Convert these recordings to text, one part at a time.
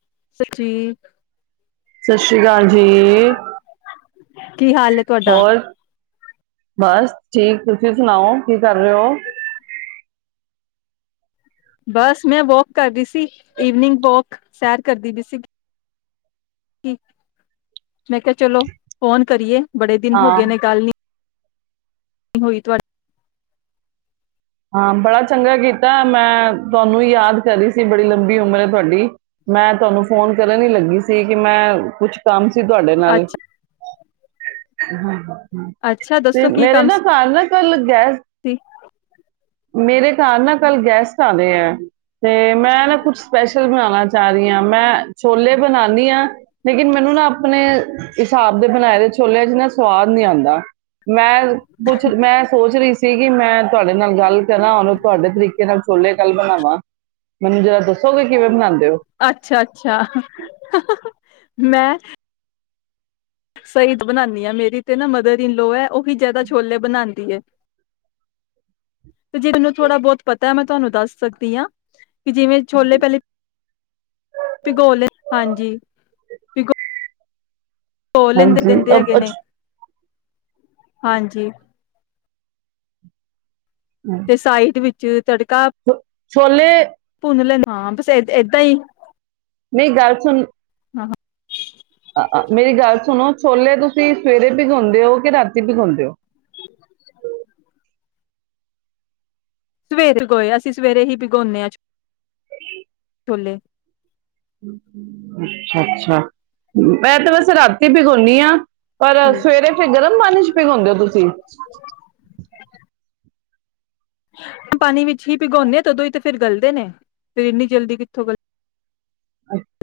[unintelligible] ਸਤਿ ਸ਼੍ਰੀ ਅਕਾਲ ਜੀ ਕੀ ਹਾਲ ਹੈ ਤੁਹਾਡਾ ਹੋਰ ਬਸ ਠੀਕ ਤੁਸੀਂ ਸੁਣਾਓ ਕੀ ਕਰ ਰਹੇ ਹੋ ਬਸ ਮੈਂ ਵੋਕ ਕਰਦੀ ਸੀ ਵਨਿੰਗ ਵੋਕ ਸੈਰ ਕਰਦੀ ਵੀ ਸੀ ਮੈਂ ਕਿਹਾ ਚਲੋ ਫੋਨ ਕਰੀਏ ਬੜੇ ਦਿਨ ਹੋ ਹਾਂ ਗਏ ਨੇ ਗੱਲ ਨੀ ਹੋਈ ਤੁਹਾਡੀ ਹਾਂ ਬੜਾ ਚੰਗਾ ਕੀਤਾ ਮੈਂ ਤੁਹਾਨੂੰ ਯਾਦ ਕਰ ਰਹੀ ਸੀ ਬੜੀ ਲੰਬੀ ਉਮਰ ਹੈ ਤੁਹਾਡੀ ਮੈਂ ਤੁਹਾਨੂੰ ਫੋਨ ਕਰਨ ਹੀ ਲੱਗੀ ਸੀ ਕਿ ਮੈਂ ਕੁਛ ਸ਼ਾਮ ਸੀ ਤੁਹਾਡੇ ਨਾਲ ਅੱਛਾ ਹਾਂ ਹਾਂ ਅੱਛਾ ਤੇ ਦੱਸੋ ਕੀ ਮੇਰੇ ਕੰਮ ਨਾ ਘਰ ਨਾ ਕੱਲ ਗੈਸ ਸੀ ਮੇਰੇ ਘਰ ਨਾ ਕੱਲ ਗੈਸਟ ਆਉਂਦੇ ਹੈ, ਤੇ ਮੈਂ ਨਾ ਕੁਛ ਸਪੈਸ਼ਲ ਬਣਾਉਣਾ ਚਾਹ ਰਹੀ ਹਾਂ ਮੈਂ ਛੋਲੇ ਬਣਾਉਂਦੀ ਹਾਂ ਲੇਕਿਨ ਮੈਨੂੰ ਨਾ ਆਪਣੇ ਹਿਸਾਬ ਦੇ ਬਣਾਏ ਦੇ ਛੋਲਿਆਂ ਚਨਾ ਸਵਾਦ ਨਹੀਂ ਆਉਂਦਾ ਮੈਂ ਕੁਛ ਮੈਂ ਸੋਚ ਰਹੀ ਸੀ ਸੀਗੀ ਮੈਂ ਤੁਹਾਡੇ ਮੇਰੇ ਨਾਲ ਗੱਲ ਤੇ ਨਾ ਹੁਣ ਤੁਹਾਡੇ ਤਰੀਕੇ ਨਾਲ ਛੋਲੇ ਕੱਲ ਬਣਾਵਾਂ ਮੈਨੂੰ ਜਰਾ ਦੱਸੋਗੇ ਕਿਵੇਂ ਬਣਾਉਂਦੇ ਹੋ ਅੱਛਾ ਅੱਛਾ ਮੈਂ ਸਹੀ ਬਣਾਉਦੀ ਆ, ਮੇਰੀ ਤੇ ਨਾ ਮਦਰ ਇਨ ਲੋੋ ਹੈ, ਔ ਹੀ ਜਿਆਦਾ ਛੋਲੇ ਬਣਾਉਦੀ ਹੈ, ਤੇ ਜੇ ਮੈਨੂੰ ਥੋੜਾ ਬਹੁਤ ਪਤਾ ਹੈ ਮੈਂ ਤੁਹਾਨੂੰ ਦੱਸ ਸਕਦੀ ਹਾਂ ਜਿਵੇਂ ਛੋਲੇ ਪਹਿਲੇ ਭਿਗੋਲੇ ਹਾਂਜੀ ਬਿਲਕੁਲ ਹਾਂਜੀ ਅ ਨੇ ਅੱਛ ਹਾਂਜੀ ਤੇ ਸਾਈਡ ਵਿੱਚ ਜਿਵੇੰ ਤੁਹਾਡੇ ੋ ਛੋਲੇ ਲੈਂਦੇ ਹਾਂ ਬਸ ਏਦਾਂ ਹੀ ਨਹੀਂ ਗੱਲ ਸੁਣ ਹਾਂ ਮੇਰੀ ਗੱਲ ਸੁਣੋ ਛੋਲੇ ਤੁਸੀਂ ਸਵੇਰੇ ਭਿਗਾਾਉਂਦੇ ਹੋ ਕਿ ਰਾਤੀ ਭਿਗਾਾਉਂਦੇ ਹੋ ਸਵੇਰੇ ਭਿਗੋਏ, ਅਸੀਂ ਸਵੇਰੇ ਹੀ ਭਿਗਉਦੇ ਹਾਂ ਛੋਲੇ ਅੱਛਾ, ਅੱਛਾ ਮੈਂ ਤੇ ਵੈਸੇ ਰਾਤੀ ਭਿਗੋਨੀ ਆਂ ਪਰ ਹੂੰ। ਸਵੇਰੇ ਫਿਰ ਗਰਮ ਪਾਣੀ ਚ ਭਿੱਗੋਂਦੇ ਹੋ ਤੁਸੀਂ ਹਾ ਪਾਣੀ ਵਿੱਚ ਹੀ ਭਿਗਾਉਂਦੇ ਹਾਂ ਉਦੋਂ ਹੀ ਫਿਰ ਗਲਦੇ ਨੇ ਫਿਰ ਇੰਨੀ ਜਲਦੀ ਕਿੱਥੋਂ ਗਲ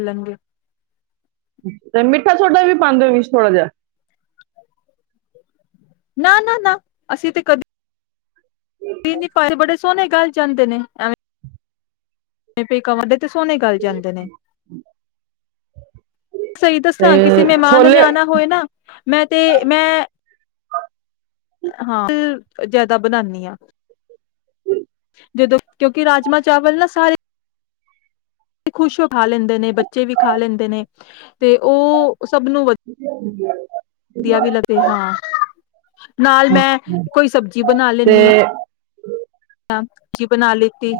ਲਹਿਗੇ ਤੇ ਮਿੱਠਾ ਸੋਡਾ ਵੀ ਪਾਉਂਦੇ ਹੋ ਵੀ ਥੋੜਾ ਜਹਾ ਨਾ, ਨਾ, ਨਾ ਅਸੀਂ ਤੇ ਕਦੇ ਪਰ ਬੜੇ ਸੋਹਣੇ ਗੱਲ ਜਾਂਦੇ ਨੇ ਐਵੇਂ ਮ ਕਮਡ [unintelligible] ਸੋਹਣੇ ਗੱਲ ਜਾਂਦੇ ਨੇ ਸਹੀ ਤੇ ਦੱਸਾਂ ਕਿਸੇ ਮਹਿਮਾਨ ਦੇ ਛੋਲੇ ਨਿਆਣਾ ਹੋਏ ਨਾ ਮੈਂ ਤੇ ਮੈਂ ਹਾਂ ਫਿਰ ਜਿਆਦਾ ਬਣਾਉਨੀ ਆਂ ਅੱਛ [inaudible] ਜਦੋਂ ਕਿਉਂਕਿ ਰਾਜਮਾਂ ਚਾਵਲ ਨਾ ਸਾਰੇ ਖੁਸ਼ ਹੋ ਖਾ ਲੈਂਦੇ ਨੇ ਬੱਚੇ ਵੀ ਖਾ ਲੈਂਦੇ ਨੇ ਤੇ ਉਹ ਸਭ ਨੂੰ ਵ [unintelligible] ਵਧੀਆ ਵੀ ਲੱਗੇ ਹਾਂ ਨਾਲ ਮੈਂ ਕੋਈ ਸਬਜ਼ੀ ਬਣਾ ਲੈਂਦੀ ਤੇ ਹਾਂ ਕਿ ਬਣਾ ਲਿੱਤੀ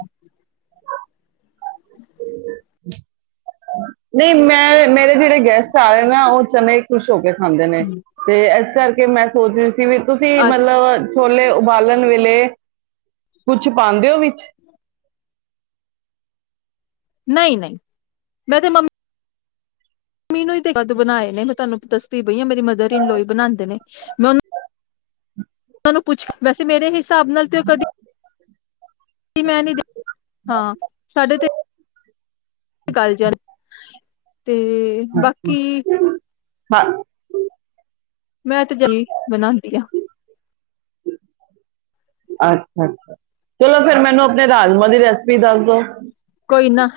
ਨਹੀਂ ਮੈਂ ਮੇਰੇ ਜਿਹੜੇ ਗੈਸਟ ਆ ਰਹੇ ਨਾ ਉਹ ਚਨੇ ਖੁਸ਼ ਹੋ ਗਏ ਖਾਂਦੇ ਨੇ ਤੇ ਇਸ ਕਰਕੇ ਮੈਂ ਸੋਚ ਰਹੀ ਸੀ ਵੀ ਤੁਸੀਂ ਅ ਮਤਲਬ ਛੋਲੇ ਬਾਲਣ ਵੇਲੇ ਕੁਛ ਪਾਉਂਦੇ ਹੋ ਵਿੱਚ ਨਹੀਂ ਨਹੀਂ ਮੈਂ ਤੇ ਮੰਮੀ ਮੈਨੂੰ ਕਦ ਬਣਾਏ ਨੇ ਮੈਂ ਤੁਹਾਨੂੰ ਦੱਦੀ ਬਈਏ ਮੇਰੀ ਮਦਰ ਇਨਲੋਈ ਬਣਾਉਂਦੇ ਨੇ [unintelligible] ਉਹ ਨੂੰ ਪੁੱਛ ਕੇ ਵੈਸੇ ਮੇਰੇ ਹ ਹਿਸਾਬ ਨਾਲ ਤੇ ਕਦੀ ਮੈਂ ਨ ਹਾਂ ਸਾਡੇ ਤੇ ਗਾਲਜਨ ਤੇ ਬਾਕੀ ਹਾਂ ਮੈਂ ਤੇ ਜਲੀ ਬਣਾਉਂਦੀ ਹਾਂ ਅੱਛਾ ਅੱਛਾ ਚਲੋ ਫੇਿਰ ਮੈਨੂੰ ਆਪਣੇ ਰਾਜਮਾਂ ਦੀ ਰੈਸਿਪੀ ਦੱਸ ਦੋ ਕੋਈ ਨਾ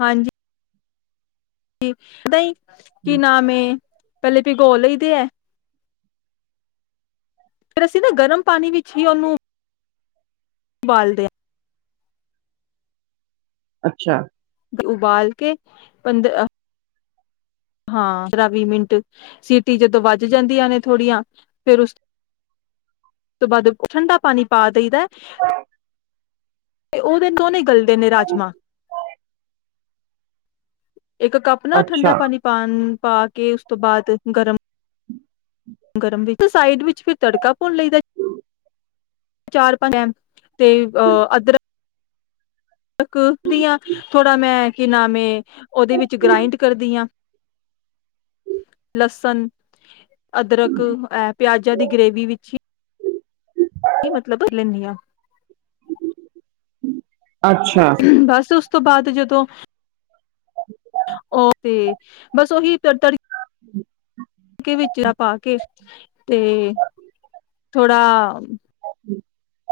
ਹਾਂਜੀ ਜਦ ਹੀ ਕੀ ਨਾਮ ਪਹਿਲੇ ਪ ਗੋ ਲਈ ਦੇ ਐ ਫਰ ਅਸੀਂ ਨਾ ਗਰਮ ਪਾਣੀ ਵਿੱਚ ਹੀ ਉਹਨੂੰ ਬਾਲਦੇ ਅੱਛਾ ਉਬਾਲ ਕੇ ਪੰਦਰ ਹਾਂ ਪੰਦਰਾਂ ਵੀਹ ਮਿੰਟ ਸੀਟੀ ਜਦੋਂ ਵੱਜ ਜਾਂਦੀਆਂ ਨੇ ਥੋੜ੍ਹੀਆਂ ਫੇਿਰ ਉਸ ਉਸ ਤੋਂ ਬਾਅਦ ਠੰਡਾ ਪਾਣੀ ਪਾ ਦੇਦਾ ਤੇ ਉਹਦੇਨ ਦੋਨੇ ਗੱਲ ਦੇ ਨੇ ਰਾਜਮਾਂ ਇੱਕ ਕੱਪ ਨਾ ਠੰਡਾ ਅੱਛਾ ਪਾਣੀ ਪਾਉਣ ਪਾ ਕੇ ਉਸ ਤੋਂ ਬਾਅਦ ਗਰਮ ਗਰਮ ਵਿੱਚ ਤੇ ਸਾਈਡ ਵਿੱਚ ਫਿਰ ਤੜਕਾ ਪਾਉਣ ਲਈ ਦਾ ਚਾਰ ਪੰਜ ਐ ਤੇ ਅਹ ਅਦਰਕ ਕਦੀ ਆ ਥੋੜਾ ਮੈਂ ਕੀ ਨਾਮ ਉਹਓਦੇ ਵਿੱਚ ਗ੍ਰਾਇੰਡ ਕਰਦੀ ਹਾਂ ਲਸਣ ਅਦਰਕ ਆ ਪਿਆਜਾ ਦੀ ਗ੍ਰੇਵੀ ਵਿੱਚ ਹੀ ਮਤਲਬ ਲੈਂਦੀ ਆ ਅੱਛਾ [unintelligible] ਉਸ ਤੋਂ ਬਾਅਦ ਜਦੋਂ ਉਹ ਤੇ ਬਸ ਉਹੀ ਤ ਤਰੀ ਕੇ ਵਿਚਲਾ ਪਾ ਕੇ ਤੇ ਥੋੜਾ ਹਾਂ। [inaudible]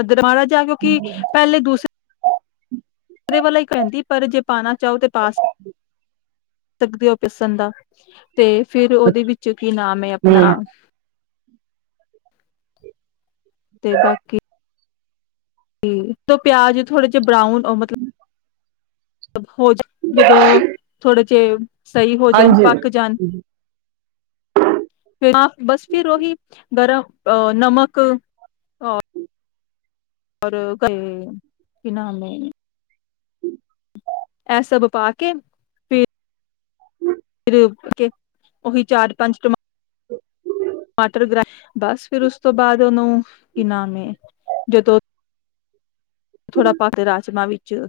ਅਦਰਕ ਮਾੜਾ ਜਿਹਾ ਕਿਉਕਿ ਪਹਿਲੇ ਦੂਸਰੇ ਵਾਲਾ ਹੀ ਕਹਿੰਦੀ ਪਰ ਜੇ ਪਾਉਣਾ ਚਾਹੋ ਤੇ ਪਾਸ ਸਕਦੇ ਹੋ ਪਿਸਣ ਦਾ ਤੇ ਫਿਰ ਉਹਦੇ ਵਿੱਚ ਕੀ ਨਾਮ ਹੈ ਹਮ ਆਪਣਾ ਤੇ ਬਾਕੀ ਤੇ ਤੋਂ ਪਿਆਜ ਥੋੜੇ ਜਹੇ ਬਰਾਊਨ ਉਹ ਮਤਲਬ ਹੋ ਜਾਣ ਜਦੋਂ ਥੋੜੇ ਜੇ ਸਹੀ ਹੋ ਜਾਣ, ਹਾਂਜੀ ਪੱਕ ਜਾਣ ਫਿਰ ਨਾ ਬਸ ਫਿਰ ਉਹੀ ਗਰਮ ਅ ਨਮਕ ਅ ਔਰ [unintelligible] ਕੀ ਨਾਮ ਐ ਐ ਸਭ ਪਾ ਕੇ ਫਿਰ ਫਿਰ ਕੇ ਉਹੀ ਚਾਰ, ਪੰਜ ਟਮਾਟਰ [inaudible] ਟਮਾਟਰ ਗ੍ਰਾ ਬਸ ਫਿਰ ਉਸ ਤੋਂ ਬਾਅਦ ਉਹਨੂੰ ਕੀ ਨਾਮ ਹੈ ਜਦੋਂ ਥੋੜਾ ਪਾ ਕੇ ਰਾਜਮਾਂ ਵਿੱਚ ਚ,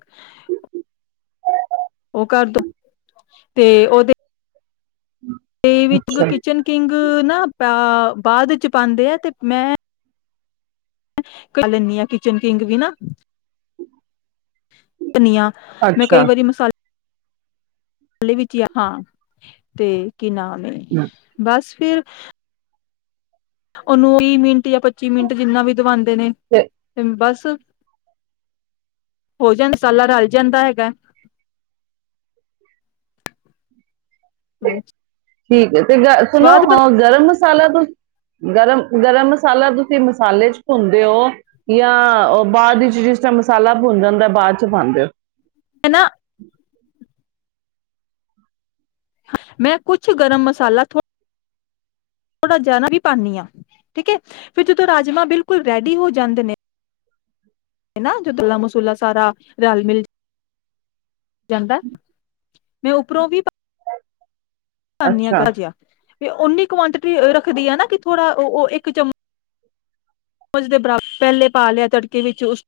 ਉਹ ਕਰਦੋ ਤੇ ਉਹਦੇ ਤੇ ਵਿੱਚ ਅੱਛਾ ਕਿਚਨ ਕਿੰਗ ਨਾ ਨਾ ਬਾ ਬਾਅਦ ਚ ਪਾਂਦੇ ਆ, ਤੇ ਮੈਂ ਕਿਚਨ ਕਿੰਗ ਵੀ ਨਾ। ਧਨੀਆ ਮੈਂ ਅੱਛਾ ਕਈ ਵਾਰੀ ਮਸਾਲੇ [unintelligible] ਗਲੀ ਵਿੱਚ ਹੀ ਆ ਹਾਂ ਤੇ ਕੀ ਨਾਮ ਏ, ਹਮ, ਬਸ ਫਿਰ ਉਹਨੂੰ ਵੀਹ ਮਿੰਟ ਯ ਪੱਚੀ ਮਿੰਟ ਜਿੰਨਾ ਵੀ ਦਵਾਉਂਦੇ ਨੇ। ਤੇ ਬਸ। ਭੌਜਨ ਮਸਾਲਾ ਰਲ ਜਾਂਦਾ ਹੈਗਾ। ਤੇ ਠੀਕ ਹੈ ਤੇ ਗੱਲ ਸੁਣੋ ਸਵਾਦ ਬਣ ਅ ਗਰਮ ਮਸਾਲਾ ਮਸਾਲਾ ਤੁਸੀ ਗਰਮ-ਗਰਮ ਮਸਾਲਾ ਤੁਸੀਂ ਮਸਾਲੇ ਚ ਭੁੰਨਦੇ ਹੋ, ਯਾ ਉਹ ਬਾਅਦ ਵਿੱਚ ਜਿਸ ਟਾਈਮ ਮਸਾਲਾ ਭੁੰਨ ਜਾਂਦਾ ਹੈ, ਬਾਅਦ ਚ ਪਾਂਦੇ ਹੋ ਨਾ ਮੈਂ ਕੁਛ ਗਰਮ ਮਸਾਲਾ ਥੋ ਥੋੜਾ ਜਿਆਦਾ ਹੀ ਪਾਨੀ ਹਾਂ ਠੀਕ ਹੈ, ਫਿਰ ਜਦੋਂ ਰਾਜਮਾਂ ਬਿਲਕੁਲ ਰੈਡੀ ਹੋ ਜਾਂਦੇ ਨੇ ਨਾ, ਜਦੋ ਮਸਾਲਾ ਮੁਸਾਲਾ ਸਾਰਾ ਰਲ ਮਿਲ ਜਾਂਦਾ ਹੈ ਮੈਂ ਉਪਰੋਂ ਵੀ ਪਾਨੀ ਹਾਂ ਅੱਛਾ ਹਲਕਾ ਜੇਹਾ ਤੇ ਉਨੀ ਕੁਆਂਟਿਟੀ ਰੱਖਦੀ ਆ ਨਾ ਕਿ ਥੋੜਾ ਉਹ-ਉਹ ਇੱਕ ਚਮਮਚ ਦੇ ਬਰਾਬਰ ਪਹਿਲੇ ਪਾ ਲਿਆ ਤੜਕੇ ਵਿੱਚ, ਉਸ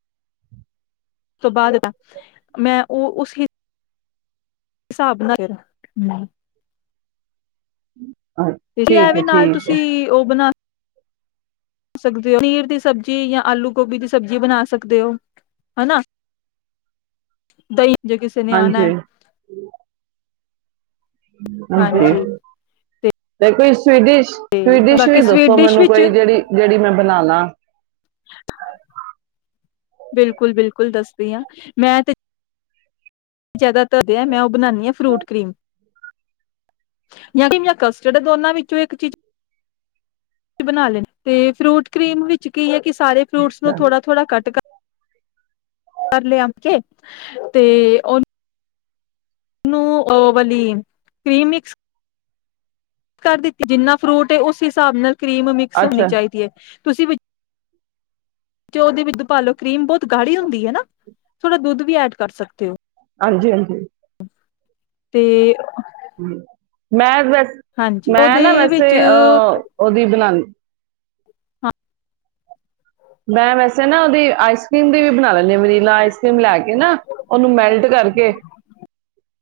ਤੋਂ ਬਾਅਦ ਮੈਂ ਉਹ ਉਸ ਹੀ ਹਿਸਾਬ ਨਾ [unintelligible] ਹਮ। ਅ, ਤੇ ਠੀਕ ਇਹ ਵੀ ਹੈ ਨਾਲ ਠੀਕ ਹੈ ਤੁਸੀਂ ਉਹ ਬਣਾ ਸਕਦੇ ਹੋ, ਪਨੀਰ ਦੀ ਸਬਜ਼ੀ ਯਾਂ, ਆਲੂ ਗੋਭੀ ਦੀ ਸਬਜ਼ੀ ਬਣਾ ਸਕਦੇ ਹੋ ਹਨਾ, ਦਹੀਂ ਜੇ ਕਿਸੇ ਨੇ ਆਣਾ ਹਾਂਜੀ ਹੈ ਹਾਂਜੀ ਤੇ ਕੋਈ ਕੋਈ ਡਿਸ਼, ਤੇ ਕੋਈ ਡਿਸ਼ ਵੀ ਬਾਕੀ ਸਵੀਟ ਦੱਸੋ ਡਿਸ਼ ਮੈਨੂੰ ਵਿੱਚ ਕੋਈ ਜਿਹੜੀ ਜਿਹੜੀ ਮੈਂ ਬਣਾ ਲਾ ਬਿਲਕੁਲ ਬਿਲਕੁਲ ਦੱਸਦੀ ਹਾਂ, ਮੈਂ ਤੇ ਜ਼ਿਆਦਾ ਧਰਦੇ ਆ ਮੈਂ ਬਣਾਨੀ ਆ ਫਰੂਟ ਕਰੀਮ ਜਾਂ ਕਸਟਡ ਦੋਨਾਂ ਵਿੱਚੋਂ ਇੱਕ ਚੀਜ਼ ਬਣਾ ਲੈਣੇ, ਤੇ ਫਰੂਟ ਕਰੀਮ ਵਿੱਚ ਕੀ ਹੈ ਕਿਸ ਸਾਰੇ ਫਰੂਟ ਨੂੰ ਅੱਛਾ ਥੋੜਾ ਥੋੜਾ ਕਟ ਕਰ ਕੇ ਤੇ ਉਹਨੂੰ ਨੂੰ ਓਵਲੀ ਕ੍ਰੀਮ ਮਿਕਸ ਕਰ ਦਿੱਤੀ ਜਿੰਨਾ ਫਰੂਟ ਹੈ, ਉਸ ਹਿਸਾਬ ਨਾਲ ਕਰੀਮ ਮਿਕਸ ਹੋਣੀ ਅੱਛਾ ਚਾਹੀਦੀ ਹੈ। ਤੁਸੀਂ ਓਦੇ ਵਿੱਚ ਪਾਲੋ, ਕਰੀਮ ਬਹੁਤ ਗਾੜੀ ਹੁੰਦੀ ਹੈ ਨਾ, ਥੋੜਾ ਦੁੱਧ ਵੀ ਐਡ ਕਰ ਸਕਦੇ ਹੋ। ਹਾਂਜੀ ਹਾਂਜੀ ਤੇ ਮੈਂ ਵੈਸ ਹਾਂਜੀ ਮੈਂ ਨਾ ਉਹਦੇ ਵੈਸੇ ਵਿੱਚ ਅਹ ਉਹਦੀ ਬਣਾਉਣੀ ਹਾਂ ਮੈਂ ਵੈਸੇ ਨਾ ਉਹਦੀ ਆਈਸ ਕਰ੍ਰੀਮ ਦੀ ਵੀ ਬਣਾ ਲੈਂਦੀ ਹਾਂ ਵਨੀਲਾ ਆਈਸ ਕਰ੍ਰੀਮ ਲੈ ਕੇ ਨਾ ਉਹਨੂੰ ਮੈਲਟ ਕਰਕੇ,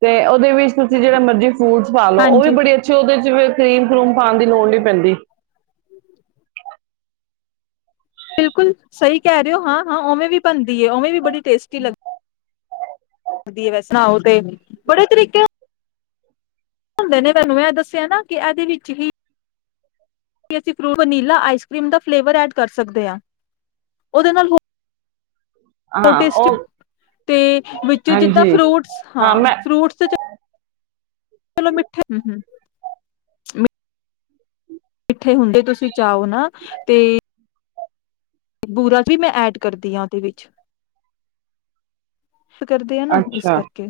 ਤੇ ਉਹਦੇ ਵਿੱਚ ਤੁਸੀਂ ਜਿਹੜੇ ਮਰਜ਼ੀ ਫੂਟਸ ਪਾ ਲਓ ਉਹ ਵੀ ਹਾਂਜੀ ਬੜੀ ਅੱਛੀ ਉਹਦੇ ਕਰੀਮ ਕਰੂਮ ਪਾਉਣ ਦੀ ਲੋੜ ਨੀ ਪੈਂਦੀ ਬਿਲਕੁਲ ਸਹੀ ਕਹਿ ਰਹੇ ਹੋ ਹਾਂ ਹਾਂ ਉਵੇਂ ਵੀ ਬਣਦੀ ਹੈ ਉਵੇਂ ਵੀ ਬੜੀ ਟੇਸਟੀ ਲੱਗਾ ਹਦੀ ਵੈ ਸੁਣਾਓ ਤੇ ਬੜੇ ਤਰੀਕੇ ਹੁੰਦੇ ਨੇ ਮੈਨੂੰ ਇਹ ਦੱਸਿਆ ਨਾ ਕਿ ਇਹਦੇ ਵਿੱਚ ਹੀ ਅਸੀਂ ਫਰੂਟ ਵਨੀਲਾ ਆਈਸ ਕਰ੍ਰੀਮ ਦਾ ਫਲੇਵਰ ਐਡ ਕਰ ਸਕਦੇ ਹਾਂ ਉਹਦੇ ਨਾਲ ਹੋ ਹਾਂ ਟ ਉਹ ਤੇ ਵਿੱਚੋਂ ਜਿੱਦਾਂ ਹਾਂਜੀ ਫਰੂਟਸ ਹਾਂ ਫਰੂਟਸ ਚਲੋ ਮਿੱਠੇ ਹ ਹ ਮਿੱਠੇ ਹੁੰਦੇ ਤੁਸੀਂ ਚਾਹਓ ਨਾ ਤੇ ਬੂਰਾ ਵੀ ਮੈਂ ਐਡ ਕਰਦੀ ਹਾਂ ਉਹਦੇ ਵਿੱਚ ਕਰਦੇ ਆ ਨਾ ਇਸ ਅੱਛਾ ਕਰਕੇ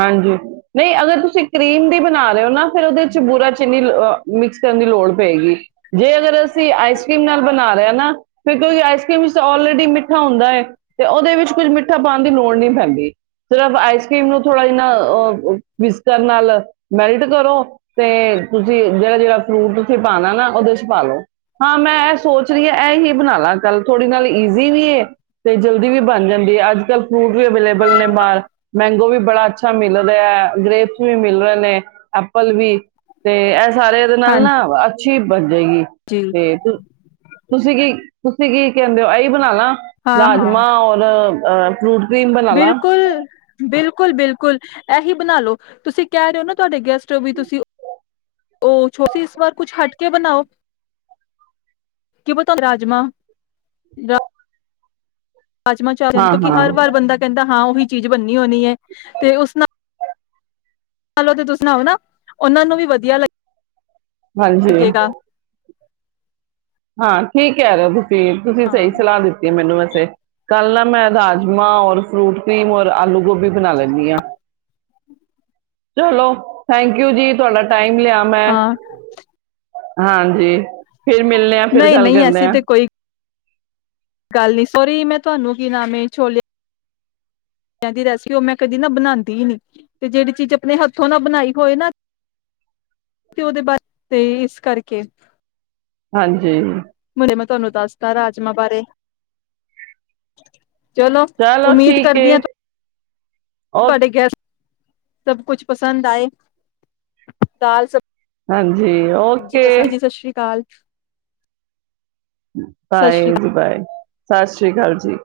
ਹਾਂਜੀ ਨਹੀਂ ਅਗਰ ਤੁਸੀਂ ਕਰੀਮ ਦੀ ਬਣਾ ਰਹੇ ਹੋ ਨਾ ਫਿਰ ਉਹਦੇ ਚ ਬੁਰਾ ਚੀਨੀ ਮਿਕਸ ਕਰਨ ਦੀ ਲੋੜ ਪਏਗੀ, ਜੇ ਅਗਰ ਅਸੀਂ ਆਈਸ ਕਰ੍ਰੀਮ ਨਾਲ ਬਣਾ ਰਹੇ ਹਾਂ ਨਾ ਫਿਰ ਕਿਉਂਕਿ ਆਈਸ ਕਰ੍ਰੀਮ ਵਿੱਚ ਆਲਰੇਡੀ ਮਿੱਠਾ ਹੁੰਦਾ ਹੈ, ਤੇ ਉਹਦੇ ਵਿੱਚ ਕੁਝ ਮਿੱਠਾ ਪਾਉਣ ਦੀ ਲੋੜ ਨਹੀਂ ਪੈਂਦੀ ਸਿਰਫ ਆਈਸ ਕਰ੍ਰੀਮ ਨੂੰ ਥੋੜ੍ਹਾ ਜਿ ਨਾ ਅ ਵਿਸਕਰ ਨਾਲ ਮੈਲਟ ਕਰੋ, ਤੇ ਤੁਸੀਂ ਜਿਹੜਾ ਜਿਹੜਾ ਫਰੂਟ ਉੱਥੇ ਪਾਣਾ ਨਾ ਉਹਦੇ ਚ ਪਾਾਲੋ ਹਾਂ, ਮੈਂ ਇਹ ਸੋਚ ਰਹੀ ਹਾਂ ਇਹ ਹੀ ਬਣਾ ਲਾ ਚੱਲ ਥੋੜ੍ਹੀ ਨਾਲ ਈਜ਼ੀ ਵੀ ਏ ਤੇ ਜਲਦੀ ਵੀ ਬਣ ਜਾਂਦੀ ਹੈ ਅੱਜ ਕੱਲ੍ਹ ਫਰੂਟ ਵੀ ਅਵੇਲੇਬਲ ਨੇ ਮਾਲ ਮੈਂਗੋ ਵੀ ਮਿਲ ਰਿਹਾ ਹੈ। ਗ੍ਰੇਪਸ ਵੀ ਮਿਲ ਰਹੇ ਨੇ, ਐਪਲ ਵੀ, ਤੇ ਸਾਰੇ ਉਹਦੇ ਨਾਲ ਨਾ ਹਾਂਜੀ [unintelligible] ਜਾਏਗੀ ਤੇ, ਤੁ ਤੁਸੀਂ ਕੀ, ਤੁਸੀਂ ਕੀ ਕਹਿੰਦੇ ਹੋ ਇਹੀ ਬਣਾਲਾ ਹਾਂ-ਹਾਂ ਰਾਜਮਾਂ ਔਰ ਅ ਫਰੂਟ ਕਰੀਮ ਬਣਾ ਲਾ ਬਿਲਕੁਲ, ਬਿਲਕੁਲ ਬਿਲਕੁਲ ਬਿਲਕੁਲ ਇਹੀ ਬਣਾਲੋ ਤੁਸੀਂ ਕਹਿ ਰਹੇ ਹੋ ਨਾ, ਤੁਹਾਡੇ ਗੈਸਟ ਵੀ ਤੁਸੀਂ ਉਹ ਛੋ ਇਸ ਵਾਰ ਕੁਛ ਹਟ ਕੇ ਬਣਾਓ ਕੀਤਾ ਰਾਜਮਾ ਰਾਮਾ ਚਾ ਹਾਂ ਕਿਉਂਕ ਹਾਂ ਹਰ ਵਾਰ ਬੰਦਾ ਕਹਿੰਦਾ ਹਾਂ ਉਹੀ ਚੀਜ਼ ਬੰਨੀ ਹੋਣੀ ਹੈ, ਤੇ ਉਸ ਨਾਲ ਲੋ ਤੇ ਤੂੰਂ ਸੁਣਾਓ ਨਾ, ਉਹਨਾਂ ਨੂੰ ਵੀ ਵਧੀਆ ਲੱਗ- ਹਾਂਜੀ ਹਾਂ ਠੀਕ ਹੈ ਯਾਰ ਤੇ ਫਿਰ ਤੁਸੀਂ ਸਹੀ ਹਾਂ। ਸਲਾਹ ਦਿੱਤੀ ਮੈਨੂੰ ਵੈਸੇ ਕੱਲ ਨਾ ਮੈਂ ਰਾਜਮਾਂ, ਔਰ ਫਰੂਟ ਕਰੀਮ, ਔਰ ਆਲੂ ਗੋਭੀ ਵੀ ਬਣਾ ਲੈਂਦੀ ਹਾਂ। ਚਲੋ, ਥੈਂਕ ਯੂ ਜੀ ਤੁਹਾਡਾ ਟਾਈਮ ਲਿਆਮੈ ਹਾਂ, ਹਾਂਜੀ ਫਿਰ ਮਿਲਨੇ ਆ ਫਿਰ ਨਹੀਂ, ਗੱਲ ਨਹੀਂ ਕਰਦੇ ਐਸੀੇ ਆ ਤੇ ਕੋਈ ਗੱਲ ਨੀ ਸੋਰੀ, ਮੈਂ ਤੁਹਾਨੂੰ ਕੀ ਨਾਮ ਹੈ ਛੋਲੇ ਦੀ ਰੈਸਪੀ ਉਹ ਮੈਂ ਕਦੀ ਨਾ ਬਣਾਉਂਦੀ ਹੀ ਨੀ, ਤੇ ਜਿਹੜੀ ਚੀਜ਼ ਆਪਣੇ ਹੱਥੋਂ ਨਾ ਬਣਾਈ ਹੋਏ ਨਾ, ਤੇ ਉਹਦੇ ਬਾਸ ਤੇ ਇਸ ਕਰਕੇ ਹਾਂਜੀ ਮੁੜੇ ਮੈਂ ਤੁਹਾਨੂੰ ਦੱਸਦਾ ਰਾਜਮਾਂ ਬਾਰੇ ਚਲੋ ਉਮੀਦ ਠੀਕ ਏ ਕਰਦੀ ਹ ਤੂੰ ਓ ਤੁਹਾਡੇ ਗੈਸ ਸਭ ਕੁਛ ਪਸੰਦ ਆਏ, ਦਾਲ ਸਭ ਹਾਂਜੀ ਓਕੇ ਸਤਿ [inaudible] ਸਤਿ ਬਾਏ ਸ੍ਰੀ ਜੀ ਬਾਏ ਸਤ ਸ਼੍ਰੀ ਸਤਿ ਸ਼੍ਰੀ ਅਕਾਲ ਜੀ